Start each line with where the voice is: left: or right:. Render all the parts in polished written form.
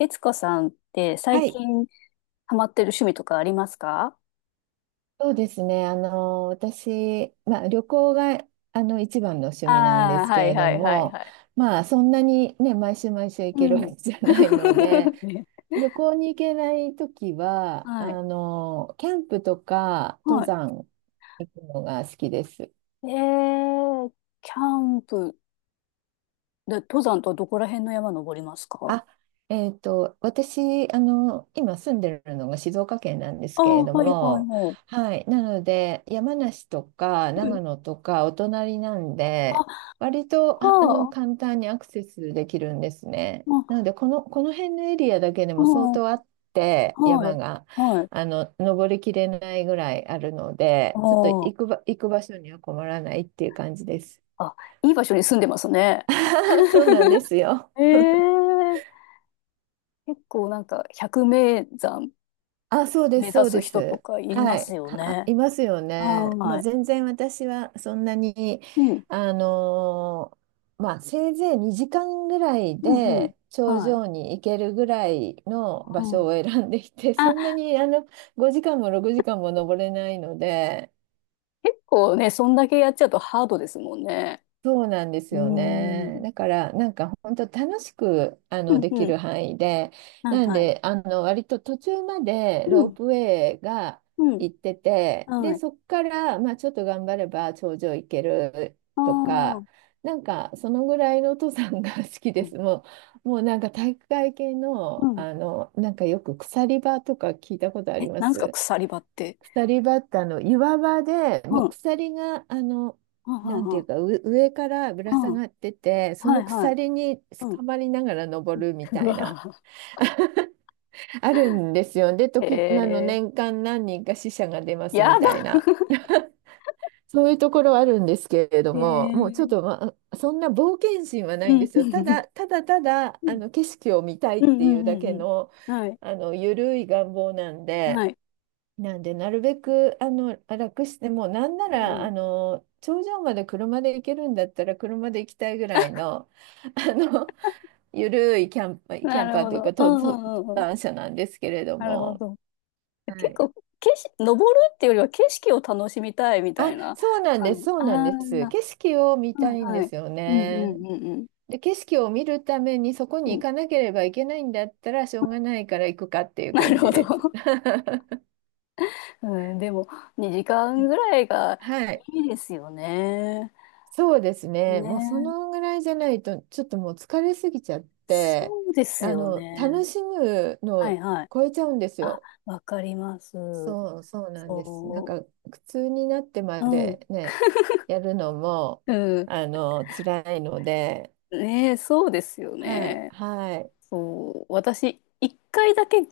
left: 悦子さんって最
right: はい、
left: 近ハマってる趣味とかありますか？
right: そうですね。私、旅行が、一番の趣味なんで
left: ああー、
right: す
left: は
right: け
left: い
right: れど
left: はいはい
right: も、
left: はい。
right: まあ、そんなにね、毎週毎週行
left: う
right: けるわ
left: ん。
right: けじゃないので、
left: ね。
right: 旅行に行けないときは、
left: はい。
right: キャンプとか登
left: はい。
right: 山行くのが好きです。
left: えー、キャンプで登山とはどこら辺の山登りますか？
right: あ、私、今住んでるのが静岡県なんです
left: ああ
right: けれ
left: ー、
right: ど
left: はいはい
right: も、
left: はい。
right: はい、なので、山梨とか
left: うん。
right: 長野とかお隣なんで、
left: あ、
right: 割と、
left: ああ、
right: 簡単にアクセスできるんですね。
left: ま
right: なの
left: あ、
right: で、この辺のエリアだけでも相
left: うん、
right: 当あって、
left: はい、
right: 山が、
left: はい。
right: 登りきれないぐらいあるので、
left: あ
right: ちょっと行くば、行く場所には困らないっていう感じです。
left: あ、あ、いい場所に住んでますね。
right: そうなんですよ。
left: ええ。結構なんか百名山
right: あ、そうで
left: 目
right: す、
left: 指
right: そう
left: す
right: で
left: 人と
right: す。
left: かいま
right: は
left: す
right: い、
left: よ
right: は、
left: ね。
right: いますよね。まあ、
left: はい。
right: 全然私はそんなに、
left: うん。
right: あのまあ、せいぜい2時間ぐらい
left: うん、うん。
right: で頂
left: はい。
right: 上に行けるぐらいの
left: う
right: 場所
left: ん。
right: を選んでいて、
left: あ、
right: そんなに5時間も6時間も登れないので、
left: 結構ね、そんだけやっちゃうとハードですもんね。
right: そうなんです
left: う
right: よ
left: ー
right: ね。
left: ん。
right: だからなんか本当楽しく
left: うん、
right: でき
left: うん。
right: る範囲で、
left: はい、
right: なん
left: はい。
right: で割と途中まで
left: う
right: ロー
left: ん、
right: プウェイが
left: うん。
right: 行ってて、で
left: はい。
right: そこからまあちょっと頑張れば頂上行ける
left: あ
right: とか、
left: あ。
right: なんかそのぐらいの登山が 好き
left: う
right: で
left: ん。
right: す。もうなんか体育会系
left: う
right: の、
left: ん。
right: なんかよく鎖場とか聞いたことあ
left: え、
right: りま
left: なんですか、
right: す。
left: 鎖場って？
right: 鎖バッタの岩場で
left: う
right: も
left: ん。う
right: う
left: ん、
right: 鎖が
left: う
right: なん
left: ん、
right: て
left: う
right: い
left: ん。
right: うかう上からぶら下
left: うん。
right: がっててそ
left: は
right: の
left: い、はい。
right: 鎖に
left: うん。
right: 捕まりながら
left: う
right: 登
left: ん。
right: るみ
left: う
right: たいな
left: わ。
right: あるんですよ。で
left: へ
right: 時
left: え。
right: 年間何人か死者が出ます
left: や
right: みたい
left: だ。
right: な そういうところはあるんですけれど
left: へ
right: も、もうちょっ
left: え。
right: と、まあ、そんな冒険心はな
left: う
right: いんで
left: ん。
right: す
left: う
right: よ。ただ
left: ん、
right: ただただあの景色を見たいっ
left: うん、う
right: ていう
left: ん、
right: だ
left: う
right: け
left: ん。
right: の、
left: うん、はい。
right: あの緩い願望なんで。
left: はい。
right: なんで、なるべく楽して、もうなんな
left: う
right: ら
left: ん。
right: あの頂上まで車で行けるんだったら車で行きたいぐらいの、あのゆるいキャンパー、キ
left: な
right: ャン
left: る
right: パー
left: ほ
right: という
left: ど。
right: か
left: う
right: 登
left: ん、う
right: 登
left: ん、うん。うん、
right: 山者なんですけれど
left: なるほ
right: も、
left: ど。
right: は
left: 結
right: い、
left: 構、景色、登るっていうよりは景色を楽しみたいみた
right: あ、
left: いな
right: そうなんで
left: 感
right: す、
left: じ。
right: そう
left: あ
right: なんです。
left: あ、
right: 景色を見た
left: は
right: い
left: い
right: んで
left: はい。
right: すよ
left: うんう
right: ね。
left: んうん。
right: で、景色を見るためにそこ
left: う
right: に
left: ん。う
right: 行
left: ん、
right: かなければいけないんだったらしょうがないから行くかっていう
left: な
right: 感
left: るほ
right: じ
left: ど。
right: です。
left: うん、でも、2時間ぐらいが
right: はい、
left: いいですよね。
right: そうですね。もうそ
left: ね。
right: のぐらいじゃないと、ちょっともう疲れすぎちゃって、
left: そうですよ
right: 楽
left: ね。
right: しむの
left: はい
right: を
left: はい。
right: 超えちゃうんです
left: あ、
right: よ。
left: わかります。
right: そうなんです。なん
left: そ
right: か、苦痛になってま
left: う。うん。
right: でね、やるのも、
left: うん。
right: 辛いので、
left: ねえ、そうですよ
right: はい、
left: ね。
right: はい、
left: そう、私、一回だけ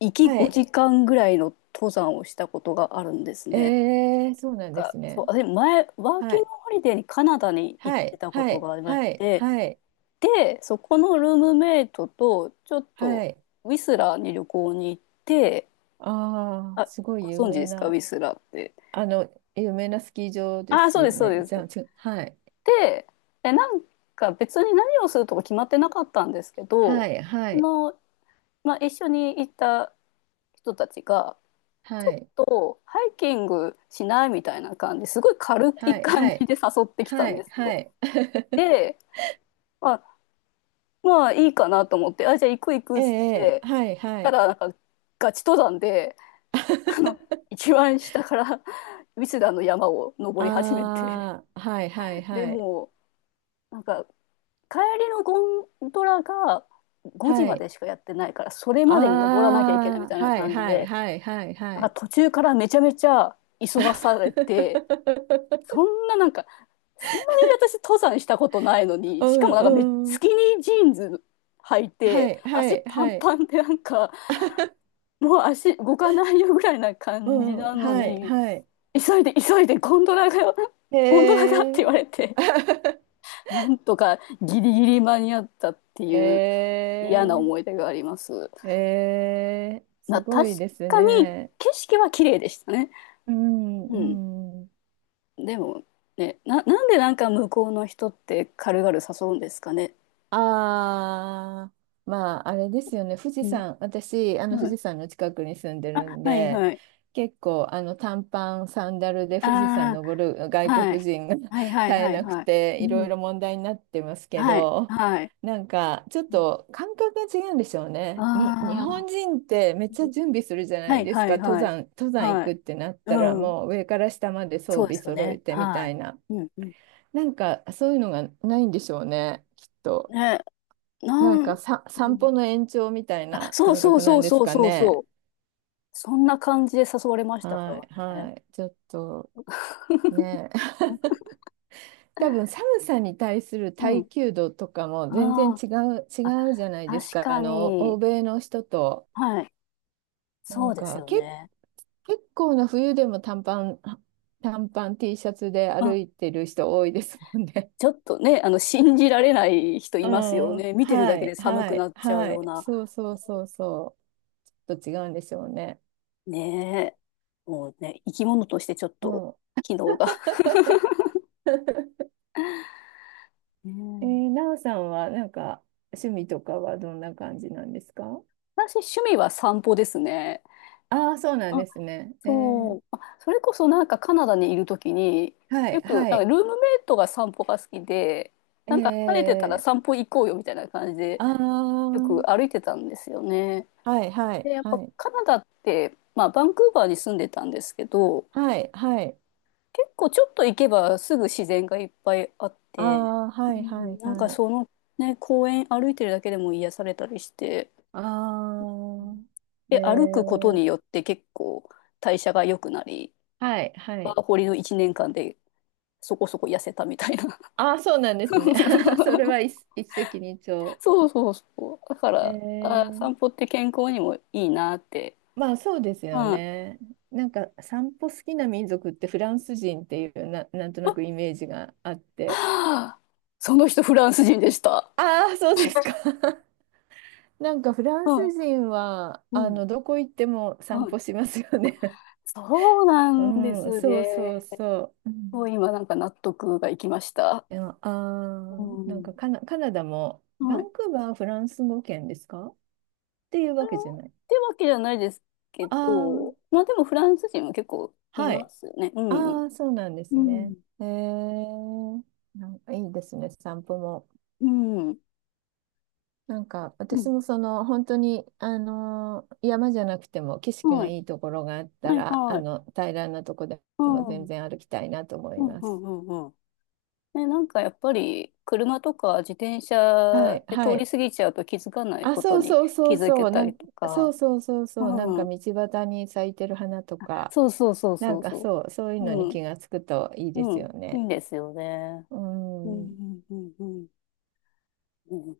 left: 行き
right: はい。
left: 5時間ぐらいの登山をしたことがあるんですね。
right: えー、そうなんで
left: なんか、
right: す
left: そ
right: ね。
left: う、私前、ワー
right: は
left: キング
right: い、
left: ホリデーにカナダに行っ
right: はい、
left: てたこ
right: は
left: と
right: い、
left: がありまし
right: はい、
left: て、
right: はい、
left: で、そこのルームメイトと、ちょっと、
right: はい。
left: ウィスラーに旅行に行って、
right: ああ、
left: あ、
right: すごい
left: ご
right: 有
left: 存知
right: 名
left: ですか、ウ
right: な。
left: ィスラーって？
right: あの、有名なスキー場で
left: あ、
right: す
left: そうで
right: よ
left: す、そう
right: ね。
left: です。
right: じゃあ、ちょ、はい。
left: で、なんか別に何をするとか決まってなかったんですけど、
right: はい、は
left: あ
right: い、
left: の、まあ、一緒に行った人たちが、ちょ
right: は
left: っ
right: い、
left: とハイキングしないみたいな感じ、すごい軽
right: は
left: い
right: い、
left: 感
right: は
left: じ
right: い、
left: で誘ってきた
right: は
left: んで
right: い、
left: す
right: は
left: よ。
right: い。
left: で、まあ、まあいいかなと思って、あ、じゃあ行く行く
right: え
left: っつっ
right: え、え
left: て
right: え、はい、
left: 行っ
right: は
left: た
right: い。
left: ら、なんかガチ登山で、あの、一番下から ウィスダーの山を登り始めて、
right: ああ、はい、はい、
left: で
right: はい、
left: もう、なんか帰りのゴンドラが5時
right: は
left: ま
right: い。
left: でしかやってないから、それまでに登らなきゃいけないみ
right: ああ、
left: たいな
right: はい、
left: 感じ
right: はい、
left: で、
right: はい、はい、は
left: なんか
right: い。
left: 途中からめちゃめちゃ急がされて、そ んななんか、そんなに私登山したことないの
right: う
left: に、しかもなんか
right: ん、
left: ス
right: うん。
left: キニージーンズ履い
right: は
left: て、
right: い、は
left: 足
right: い、
left: パン
right: はい。
left: パンでなんか、もう足動かないよぐらいな
right: う
left: 感じ
right: ん、
left: なの
right: はい、
left: に、
right: はい。
left: 急いで急いでゴンドラがよ、
right: へ
left: ゴンドラがって言わ
right: え。
left: れて、なんとかギリギリ間に合ったって
right: へ
left: いう嫌な
right: え。
left: 思い出があります。
right: えー、すご
left: 確
right: いです
left: かに
right: ね。
left: 景色は綺麗でしたね。
right: うん、
left: うん。
right: うん。
left: でもね、なんでなんか向こうの人って軽々誘うんですかね。
right: ああ、まあ、あれですよね、富士
left: うん。
right: 山、私、
left: は
right: 富
left: い。
right: 士山の近くに住んで
left: あ、
right: るん
left: はい
right: で、
left: はい。
right: 結構、短パン、サンダルで
left: あ
right: 富士山登る
left: あ、
right: 外
left: はい。
right: 国人が 絶
left: はいはい
right: え
left: はい
right: なく
left: はい。
right: て、
left: う
right: いろい
left: ん。
right: ろ問題になってますけ
left: はい、
right: ど、
left: はい。
right: なんか、ちょっと感覚が違うんでしょうね。に、日
left: ああ、
right: 本人ってめっちゃ準備するじゃな
left: は
right: い
left: い
right: です
left: はい
right: か、登
left: はい。
right: 山、登山行
left: は
right: く
left: い。
right: ってなったら、
left: うん。
right: もう上から下まで装
left: そうで
right: 備
left: すよ
right: 揃
left: ね。
right: えてみ
left: は
right: たいな。
left: い。うんうん。
right: なんか、そういうのがないんでしょうね、きっと。
left: ね、な
right: なん
left: ん、
right: かさ、
left: う
right: 散
left: ん、
right: 歩の延長みたい
left: あ、
right: な
left: そう
right: 感
left: そう
right: 覚な
left: そ
right: ん
left: う
right: です
left: そう
right: か
left: そうそ
right: ね。
left: う。そんな感じで誘われましたか
right: はい、
left: らね。
right: はい。ちょっと、ね。多分寒さに対する
left: う
right: 耐
left: ん。
right: 久度とかも全然
left: あ
right: 違う、
left: あ、
right: 違うじゃない
left: あ、
right: です
left: 確
right: か。
left: か
right: 欧
left: に。
right: 米の人と。
left: はい。
right: な
left: そ
right: ん
left: うです
right: か、
left: よ
right: け、
left: ね。
right: 結構な冬でも短パン T シャツで
left: う
right: 歩
left: ん、
right: いてる人多いですもんね。
left: ちょっとね、信じられない人
right: う
left: いますよね。
right: ん、
left: 見てるだ
right: は
left: け
right: い、
left: で寒
right: は
left: くな
right: い、
left: っちゃう
right: は
left: よう
right: い。
left: な。
right: そうそうそうそう。ちょっと違うんでしょうね。
left: ねえ。もうね、生き物としてちょっ
right: う
left: と、
right: ん。
left: 機能が。う
right: え
left: ん、
right: ー、なおさんはなんか趣味とかはどんな感じなんですか？
left: 私、趣味は散歩ですね。
right: ああー、そうなん
left: あ、
right: ですね。えー、
left: そう。あ、それこそなんかカナダにいるときに、
right: は
left: よ
right: い、
left: く、
right: は
left: なんか
right: い。
left: ルームメイトが散歩が好きで、
right: え
left: なんか晴れてたら
right: ー、
left: 散歩行こうよみたいな感じで、
right: あ
left: よく
right: あ、
left: 歩いてたんですよね。
right: はい、は
left: で、
right: い、
left: やっぱ
right: はい。
left: カナダって、まあ、バンクーバーに住んでたんですけど、
right: はい、はい。
left: 結構ちょっと行けばすぐ自然がいっぱいあっ
right: あ
left: て、
right: あ、
left: う
right: はい、は
left: ん、
right: い、
left: なんか
right: はい。
left: そのね、公園歩いてるだけでも癒されたりして、う
right: あ
left: ん、
right: あ、え
left: で、歩くこと
right: ー、
left: によって結構代謝が良くなり、
right: はい、は
left: ワ
right: い。
left: ーホリの1年間でそこそこ痩せたみたいな。
right: ああ、そうなんですね。それは 一石二鳥。
left: そうそうそう。だか
right: え
left: ら、あ、
right: ー、
left: 散歩って健康にもいいなって。
right: まあそうです
left: うん。
right: よ
left: あ、
right: ね。なんか散歩好きな民族ってフランス人っていうな、なんとな
left: は
right: くイメージがあって。
left: あ、その人フランス人でした。
right: ああ、そうですか。なんかフラン
left: う
right: ス
left: ん。
right: 人は
left: う
right: あ
left: ん。
right: のどこ行っても
left: は
right: 散歩
left: い、
right: しますよね。
left: そうな んで
right: うん、
left: す
right: そうそう
left: ね。
right: そう。う
left: も
right: ん、
left: う今なんか納得がいきました。
right: でも、あ
left: う
right: ー、なんか
left: ん。
right: カナダもバ
left: はい。っ
right: ンクーバーはフランス語圏ですかっていうわけじゃない。
left: てわけじゃないですけ
right: ああ、
left: ど、まあでもフランス人も結構い
right: は
left: ま
right: い。
left: すね。うん。
right: ああ、そうなんで
left: う
right: すね。
left: ん。
right: えー、なんかいいですね、散歩も。
left: うん。
right: なんか
left: う
right: 私
left: ん。
right: もその本当にあの山じゃなくても景色が
left: はい。
right: いいところがあった
left: はい、
right: ら
left: は
right: あ
left: い。
right: の平らなとこで
left: う
right: も
left: ん。う
right: 全
left: ん、
right: 然歩きたいなと思
left: う
right: い
left: ん、
right: ま
left: う
right: す。
left: ん、うん。ね、なんかやっぱり車とか自転
right: は
left: 車
right: い、
left: で通
right: は
left: り
right: い、
left: 過ぎちゃうと気づかない
right: あ、
left: こと
right: そう
left: に
right: そうそ
left: 気
right: う
left: づけ
right: そう
left: た
right: なん、
left: りと
right: そう
left: か。
right: そうそうそうなんか
left: うん。
right: 道端に咲いてる花とか
left: そうそうそう
right: な
left: そ
right: ん
left: う
right: か
left: そ
right: そうそういう
left: う。
right: のに
left: うん。
right: 気がつくといいで
left: う
right: す
left: ん。
right: よ
left: いい
right: ね。
left: んですよね。
right: う
left: う
right: ん、
left: ん、うん、うん、うん。うん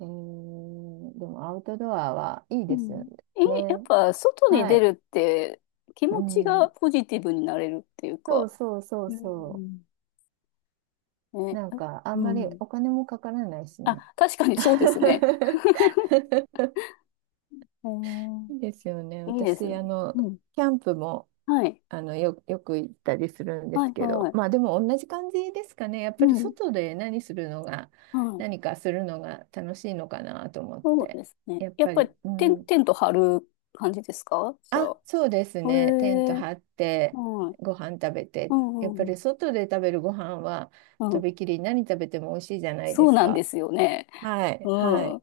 right: えーでもアウトドアはいい
left: う
right: ですよ
left: ん。え、やっ
right: ね。
left: ぱ外に
right: は
left: 出る
right: い。
left: って気
right: う
left: 持ちが
right: ん、
left: ポジティブになれるっていう
right: そう
left: か、
right: そうそう
left: う
right: そう。
left: ん。ね、
right: なん
left: あ、
right: か、あん
left: う
right: まり
left: ん。
right: お金もかからないし
left: あ、
right: ね。
left: 確かにそうですね。へ
right: い
left: え、
right: いですよね。
left: いいです
right: 私、
left: よ。うん。
right: キャンプも、
left: はい。
right: よく行ったりするんで
left: は
right: す
left: い、
right: けど、
left: は
right: ま
left: い。
right: あでも同じ感じですかね。やっ
left: う
right: ぱり
left: ん。
right: 外で何するのが、
left: はい。
right: 何かするのが楽しいのかなと思っ
left: そう
right: て。
left: ですね。
right: やっ
left: やっ
right: ぱ
left: ぱり
right: り、う
left: テ
right: ん。
left: ント張る感じですかじゃ
right: あ、
left: あ？
right: そうです
left: へ
right: ね。テント
left: え、はい。
right: 張って、
left: うん、
right: ご飯食べ
left: う
right: て。やっ
left: ん、
right: ぱ
left: う
right: り
left: ん。
right: 外で食べるご飯は、
left: う
right: と
left: ん、
right: びきり何食べても美味しいじゃない
left: そ
right: で
left: う
right: す
left: なんで
right: か。
left: すよね。
right: はい、は
left: う
right: い。
left: ん。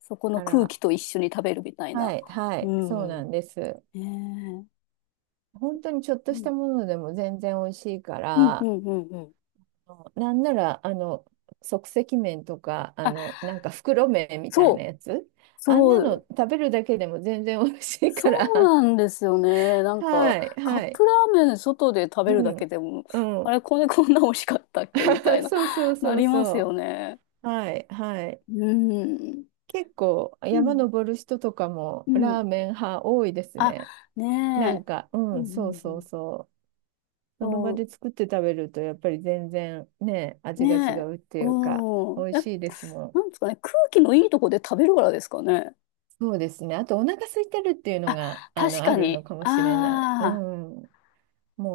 left: そこの
right: か
left: 空
right: ら、
left: 気と一緒に食べるみたい
right: は
left: な。
right: い、は
left: う
right: い、そうな
left: ん。
right: んです。
left: ねえ、
right: 本当にちょっと
left: う
right: し
left: ん、
right: たものでも全然美味しいか
left: うん、う
right: ら、
left: ん、うん、うん。
right: なんなら、即席麺とか、
left: あ、
right: なんか袋麺みた
left: そ
right: いな
left: う、
right: やつ、あんな
left: そ
right: の
left: う、
right: 食べるだけでも全然美味しい
left: そ
right: か
left: う
right: ら、
left: なんですよね。な んか、
right: はい、
left: カッ
right: は
left: プ
right: い、
left: ラーメン外で食べ
right: う
left: るだけ
right: ん、
left: でも、
right: う
left: あ
right: ん、
left: れ、これこんな美味しかったっけみたい な、
right: そうそう
left: な
right: そう
left: りますよ
right: そ
left: ね。
right: う、はい、はい。
left: うん。
right: 結構
left: う
right: 山
left: ん。
right: 登る人とかも
left: うん。
right: ラーメン派多いです
left: あ、
right: ね。な
left: ね
right: ん
left: え。
right: か、
left: う
right: う
left: ん、
right: ん、
left: う
right: そう
left: んう
right: そう
left: ん。
right: そう。その場
left: そ
right: で作って食べるとやっぱり全然ね、
left: う、
right: 味が違
left: ねえ。
right: うっていうか、
left: う
right: 美
left: ん。
right: 味
left: え、
right: しいですもん。
left: なんですかね。空気のいいとこで食べるからですかね。
right: そうですね。あとお腹空いてるっていうのが、
left: 確
right: あ
left: か
right: るの
left: に。
right: かもしれない。う
left: ああ、
right: ん。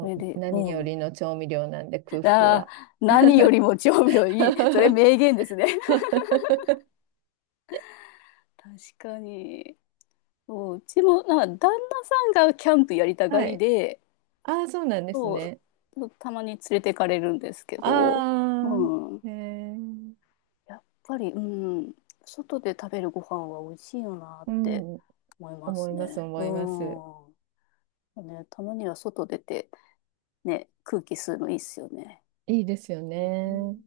left: それ
right: う
left: で、
right: 何
left: う
right: よ
left: ん。
right: りの調味料なんで空腹
left: ああ、
right: は。
left: 何よりも調味料いい。それ 名言ですね。確かに。そううちも、なんか旦那さんがキャンプやりたが
right: は
left: り
right: い。
left: で、
right: ああ、そうなんです
left: そう、
right: ね。
left: そうたまに連れてかれるんですけど、
right: ああ、
left: うん。
right: えー、
left: やっぱり、うん、外で食べるご飯は美味しいよなっ
right: う
left: て
right: ん。
left: 思いま
right: 思
left: す
right: います、
left: ね。
right: 思
left: う
right: います。
left: ん。ね、たまには外出て、ね、空気吸うのいいっすよね。
right: いいですよね。